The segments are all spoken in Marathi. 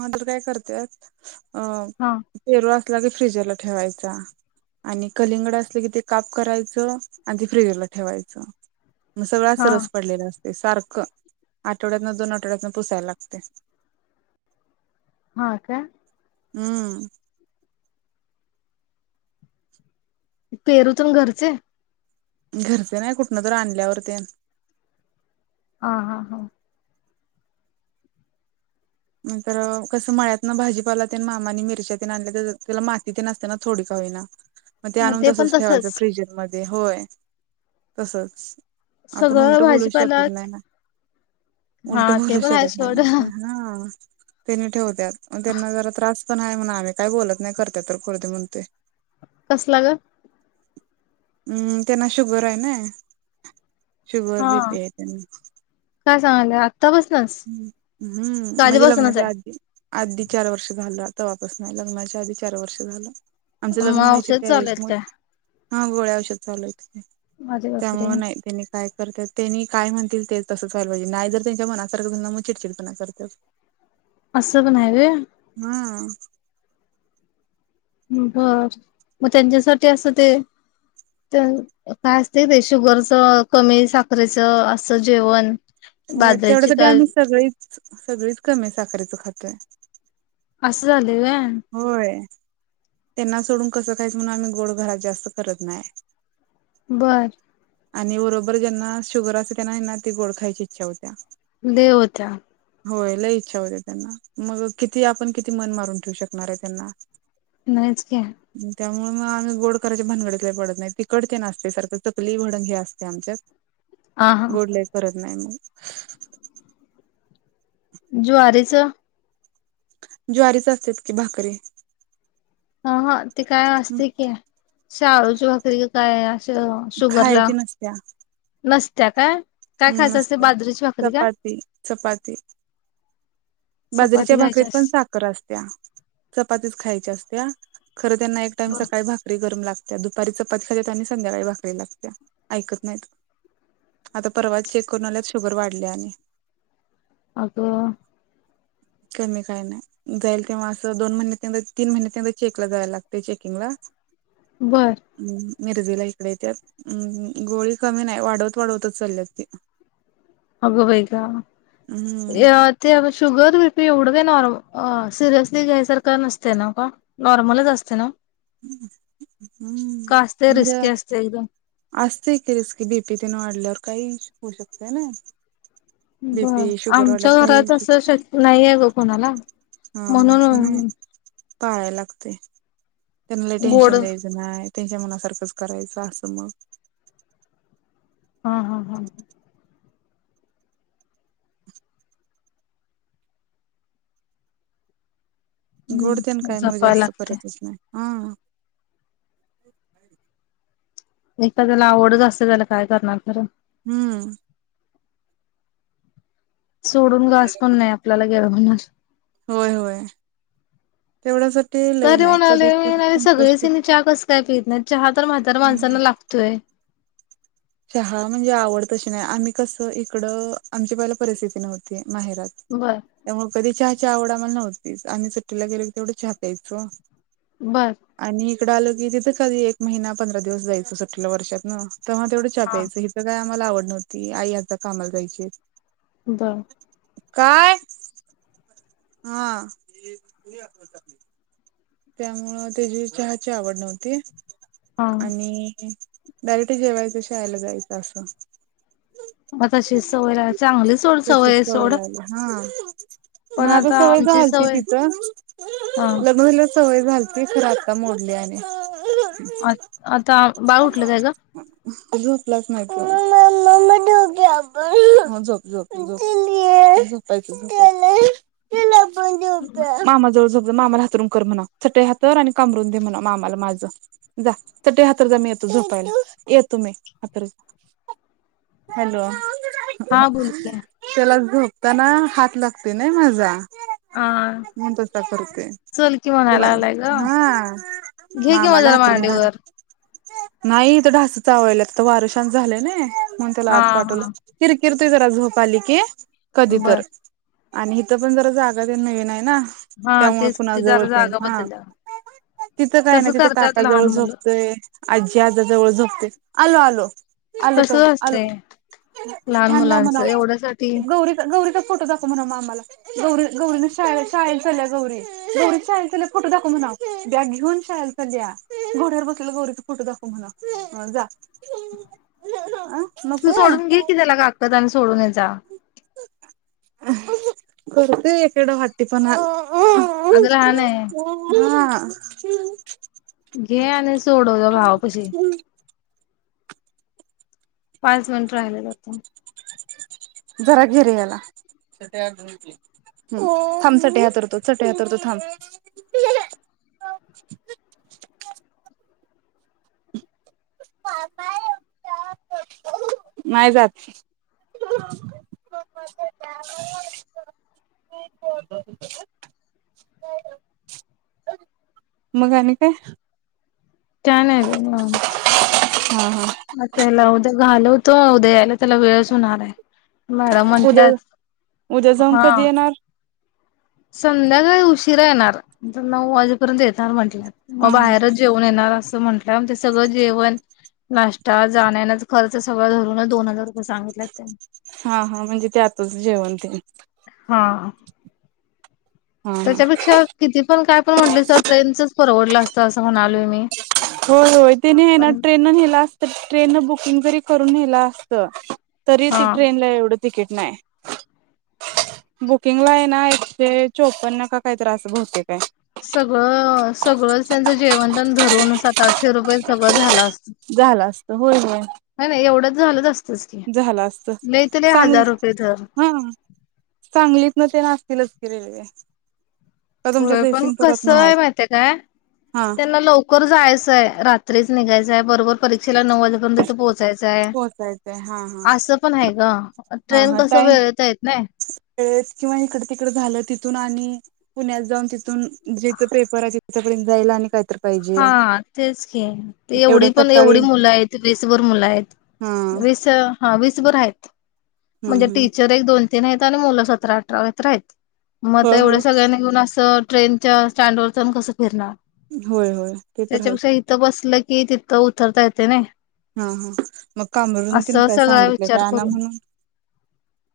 ह तर काय करतेत अ हा. पेरू असला की फ्रीजरला ठेवायचा. आणि कलिंगड असलं की, ते काप करायचं आणि ते फ्रिजरला ठेवायचं. मग सगळा अस हा रस पडलेला असतय. सारखं. आठवड्यातन दोन आठवड्यातन पुसायला लागतेय. हा का? हम्म. पेरू तून घरचे? घरचे नाही. कुठन तर आणल्यावर ते. हा हा हा. नंतर कसं मळ्यातन भाजीपालाते मामाने मिरच्या ते आणल्या तर त्याला माती तेन असते ना थोडी का होईना. [inaudible] मग ते आणून तसच ठेवायचं फ्रिजरमध्ये. होय तसच. आपण सगळं उलट बोलू भाजीपाला शकत नाय ना. हा उलट ते बोलू पण आहे शकत नाय सोड ना. हा. त्यांनी ठेवतात. त्यांना जरा त्रास पण हाये म्हणा. आम्ही काय बोलत नाही. करत्या तर करू दे म्हणते. कसला ग? अम् त्यांना शुगर हाय ना. शुगर, हा बीपीये त्यांना. काय सांगलात? आता पासून? हम्म म्हणजे लग्नाच्या आधी. आधी चार वर्ष झालं. तवापसन लग्नाच्या आधी चार वर्ष झालं. आमचं मग लग्न व्हायचे औषध ते चालू आहेत म काय हा गोळ्या औषध चालूय. अरे बापरे त्यामुळे ते काय करते त्यांनी काय म्हणतील ते तसंच व्हायला पाहिजे. नाय जर त्यांच्या मनात ना मग चिडचिडपणा करताय. असं पण हाये व्हय? ह. बर मग त्यांच्यासाठी असं ते तर काय असते ते शुगरच कमी साखरेच असं जेवण हो बाजरीची तेवढ्यासाठी काय आम्ही सगळीच सगळीच कमी साखरेचं खातोय. असं झालंयं होय. होय त्यांना सोडून कसं खायचं म्हणून आम्ही गोड घरात जास्त करत नायं बरं आणि बरोबर ज्यांना शुगर असते त्यांना ना ते गोड खायची इच्छा होत्या. दे होत्या. होय लय इच्छा होते त्यांना मग किती आपण किती मन मारून ठेवू शकणार आहे त्यांना नाहीच की त्यामुळ म आम्ही गोड करायच्या भानगडीत लई पडत नाही तिकट तेन असतय सारखं चकली, भडंग ते असतय आमच्यात आ हा गोड लई करत नाही मग ज्वारीचं ज्वारीचं असत्यात की भाकरी अह ते काय असते की शाळू जोंधळी काय अस शुगरला खायची नसत्या नसत्या काय काय हम्म खायचं असते नसत्या बाजरीची भाकरी का चपाती चपाती बाजरीच्या चपाती खायची भाकरीत पण असते सा खर असत्या चपातीच खायची असत्या खर त्यांना एक टाईम बर सकाळी भाकरी भाकरी गरम लागत्या दुपारी चपाती खालीत आणि संध्याकाळी भाकरी लागत्या ऐकत नाहीत. परवाच चेक करून आल्यात शुगर वाढल्या आणि अगं कमी कायं नाय. जाईल तेव्हा असं दोन महिन्यातन एकदा तीन महिन्यातन एकदा चेक ला जायला लागत चेकिंग ला बरं मिरजीला इकडे येत्यात गोळी कमी नाही वाढवत वाढवतच चालल्यात. [unintelligible] अगं बाई ना हम्म [unintelligible] ते अगं शुगर, बीपी एवढं का नॉर्म अ सिरियसली घ्यायसारखं नसतय ना मग नॉर्मलच असतय नव्ह हम्म का असतय म्हणजे रिस्की असते एकदम असतय की रिस्की बीपी तेन वाढल्यावर काही होऊ शकते ना बर बीपी शुगर आमच्या वाढल्यावर काही होऊ घरात शकत असं शक नाही आहे ग कोणाला हा ह नाही म्हणून पाळाय लागतय त्यांनाला टेन्शन लय गोड टेन्शन द्यायच नाही त्यांच्या मनासारखंच करायचं असं मग हा हा हा गोड तेन हम्म काय मग जपाय जास्त लागते. करतच नाही. हा एकदाला आवडत असते त्याला काय करणार खरं हम्म सोडून घास पण नाही आपल्याला गिळवणार. होय होय तेवढ्यासाठी लय तरी नाही कधी म्हणालोय तर मी संकष्ट सगळीच हिनी चहा कसं काय पित नाही चहा तर म्हाताऱ्या माणसांना लाग तोय. चहा म्हणजे आवड तशी नाही आम्ही कसं इकडं आमची पहिला परिस्थिती नव्हती माहेरात बरं त्यामुळे कधी चहाची आवड आम्हांला नव्हती आणि सुट्टीला गेलो तेवढं चहा प्यायचो. बरं आणि इकडं आलो की तिथं कधी एक महिना पंधरा दिवस जायचं सुट्टीला वर्षातन तेव्हा तेवढिच चहा हा प्यायचं इथं काय आम्हांला आवड नव्हती आई आता कामाला जायची. बरं काय? हा त्यामुळं त्याजी चहाची आवड नव्हती हा. आणि डायरेक्ट जेवायचं शाळेला जायचं असं म तशी सवय लागल चांगली सोड सवय तशीच ये सोड लागली हा पण माग आता सवय आमची झालती सवय तिथं हा लग्न झाल्यावर सवय झालती खरं आता मोडली आणि आ आता बाळ उठलं काय ग झोपलाच नाय त्यो हं झोप झोप झोप झोपायचं झोपा मामा जवळ झोप जा मामाला अंथरूण कर म्हणाव चटई हातर आणि कामरुन दे म्हणाव मामला माझं जा चटई हात हातर जा मी येतो झोपायला येतो मी हाथर जा हॅलो हा बोल क्या त्याला झोपताना हात लागतोय नाय माझा हा म्हणून तसा करतोय. चल की कुणा म्हणायला लागलाय ग. हा घे कि म मामाला जरा हातरून घाल मांडीवर नाही इथं ढास चावल्यात आता वार शान्त झालं नय म्हणून त्याला हा आत पाठवलं. हा किरकिरतोय जरा झोप आली की बर. कधीतर आणि हिथं पण जरा जागा तेनं नवीन हाय ना हा त्यामुळ तेच कुणा की जवळ जरा तेन जागा हा बदलल्या तिथं काय नाय तसं तिथं करतात काका जवळ लहान मुलं झोप तय अज्जी आजा जवळ झोपतय आलो आलो आलो तसच तो आलो असतंय लहान फॅन लाव मुलांचं म्हणाव एवढ्यासाठी गौरी गौरीचा फोटो दाख च म्हणाव मामाला गौरी गौरीनं शाळे शाळेला चाल्या गौरी गौरी चा शाळेला चाललेला फोटो दाखव म्हणाव बॅग घेऊन शालेला चलल्या घोड्यावर बस तिला गौरीचा फोटो दाखव म्हणा हं जा अं तू सोडून घे की त्याला काकत आणि सोडून ये जा करतोय एकीडाव हट्टीपणा अगं लहान आहे हा घे आणि सोडव जा भावा पाशी पाच मिनट राहिलेलं होत. जरा घे रे याला ह थांब चटई हातरतो चटई हातरतो थांब. [unintelligible] नाय जात [inaudible] मग आणि काय काय नाय बई निवांत हा हा म त्याला उद्या घालवतो. उद्या यायला त्याला वेळच होणार हाय. मॅडम उद्या म्हंटल्यात उद्या जाऊन हा कधी येणार संध्याकाळी उशिरा येणार नऊ वाजेपर्यंत येेतणार म्हटल्यात म हा हा बाहेरच जेवू येणार असं म्हंटलं म ते सगळं जेवण नाष्टा जाण्या येण्याचा खर्च सगळं धरून दोन हजार म सांगितलत्यात त्यांनी हा हा म्हणजे त्यातच जेवण ते हा हा. हा त्याच्यापेक्षा किती पण काय पण म्हटले सर ट्रेनचच परवडलं अस होय होय तेने आहे ना पण ट्रेन ना नेहलास तर ट्रेन नं बुकिंग तरी करून नेहला असतं तरी हा ती ट्रेनला एवढ तिकीट नाय. बुकिंगला आहे ना एकशे चोपन्न का काही तर असं बहुतेक आहे. सगळं सगळं त्यांचं जेवन तेन धरून सात आठशे रुपये सगळं झालस. झालास नाही नाही एवढंच झालंच असतच की झालं असतं नाही लई ते लई हजार रुपये तर सांगलीतनं तेन असतीलच की रेल्वे का तुमच्या होय पण जयसिंगपुरात कसं ना आहे आहेत माही ते काय हा त्यांना लवकर जायचं आहे रात्रीच निघायचंय बरोबर परीक्षेला नऊ वाजेपर्यंत तिथं पोहोचायचं आहे पोहोचायचंय हा हा असं पण आहे गं. ट्रेन कसं वेळत आहेत नाय. खेडेत किंवा इकडं तिकडं झालं तिथून आणि पुण्यात जाऊन तिथून जिथं पेपर आहेत ती तिथं पर्यंत जायला आणि काहीतर हा तेच खे ते एवढ्या एवढी पण सकाळी एवढी मुलं आहे ती बेसभर मुलं आहेत. हा हम्म वीसं हा वीस भर आहेत. म्हणजे हम्म टीचर एक दोन तीन आहेत आणि मुलं सतरा अठरा तर आहेत. म हा एवढ्या हा सगळ्यांनी घेऊन असं ट्रेनच्या स्टँड वर जाऊन कसं फिरणार. होय होय ते तर हाय. त बसलं की तिथं उतरता येतेय नाय. हा हा मंग कामरून तेन काय सगळा सांगितलं काय विचार आणा करून म्हणून?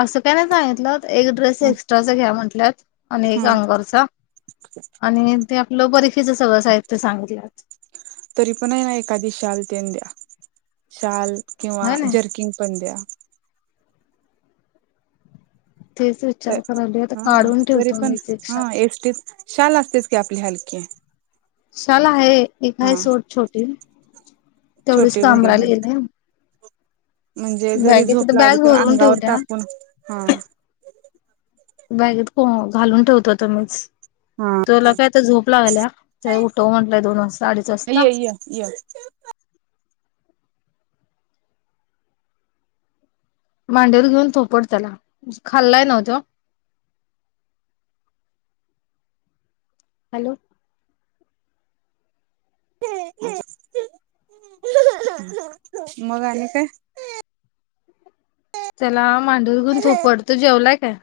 असं काय नाही सांगितलत एक ड्रेस एक्स्ट्राचा घ्या म्हंटल्यात आणि एक हा अंग वरचा. आणि ते आपलं बरीफीचा सगळं साहित्य सांगितल्यात. तरी पण आहे ना एखादी शाल तेन द्या शाल किंवा होय ना जर्किंग पण द्या. तेच वि त हा तरी पण एक हा शाल एकटीच शाल असतेच की आपली हलके. शाला आहे एक आहे सोड छोटी तेवढीच छोटी काम घडी घालून राहिलेली नायम. म्हणजे जरी झोप आता लागली बॅग तर भरून अंगावर ठेवल्या टाकून हा. बॅगेत कोण घालून ठेवतो आता मीच. हा तुला काय आता झोप लागल्या ते उठव म्हंटलं दोन वाजता अडीच वाजता. य मांडेवर घेऊन थोपट त्याला खाल्लाय नव्हतो. हॅलो. मग आणि काय? त्याला मांडीवर घेऊन थोपट तो जेवलाय काय?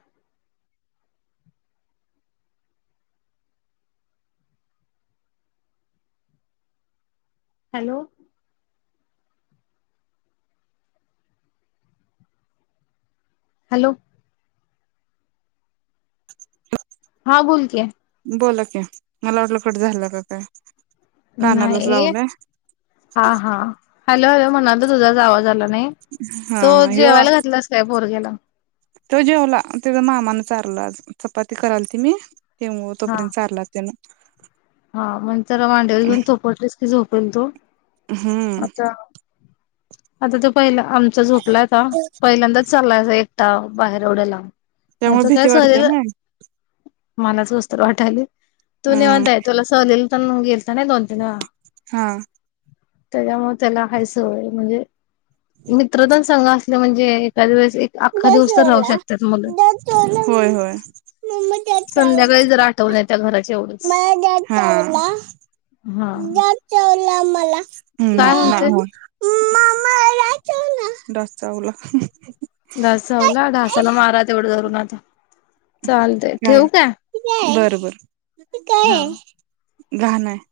हॅलो. हॅलो. हा बोल कय. बोला के मला वाटलं कट झालं का काय? कानालाच नाही लावलाय हा हा हॅलो हॅलो म्हणालतं तुझाच आवाज आला नाही. हा तो हा ह्यो जेवायला घातलास काय पोरग्याला? तो जेवला ते मामानं चारला आज. चपाती करायल ती मी तेवळ हा तोपर्यंत चारला. त्यांना हा मग तर मांडीवर घेऊन थोपटलीस की झोपेल तू हम्म आता आता तो पहिला आमचा झोपलाता पहिल्यांदा चालायच एकटा बाहेर एवढ्या लांब. त्यामुळे त्याचं काय भीती वाटते शरीर ना मलाच कसतरी वाटायला तो हम्म निवांत आहे. तुला सहलीला ते गेलताना दोन-तीन वेळा. हा. त्याच्यामुळे त्याला हाय सवय म्हणजे मित्र ते संग असले म्हणजे एखादे वेळेस अख्खा दश दिवस तर राहू ओला शकतात मुलं दश ओला होय होय मम्मी दश का जर आठव नाही त्या घराचे एवढंच हा हा [unintelligible] ला आमला काय म्हणते? ममा डास चावला डास चावला. डास चावला डासाला मारा तेवढं धरून आता चालतय काय ठेवू बरोबर ही हा. काय घाण आहे.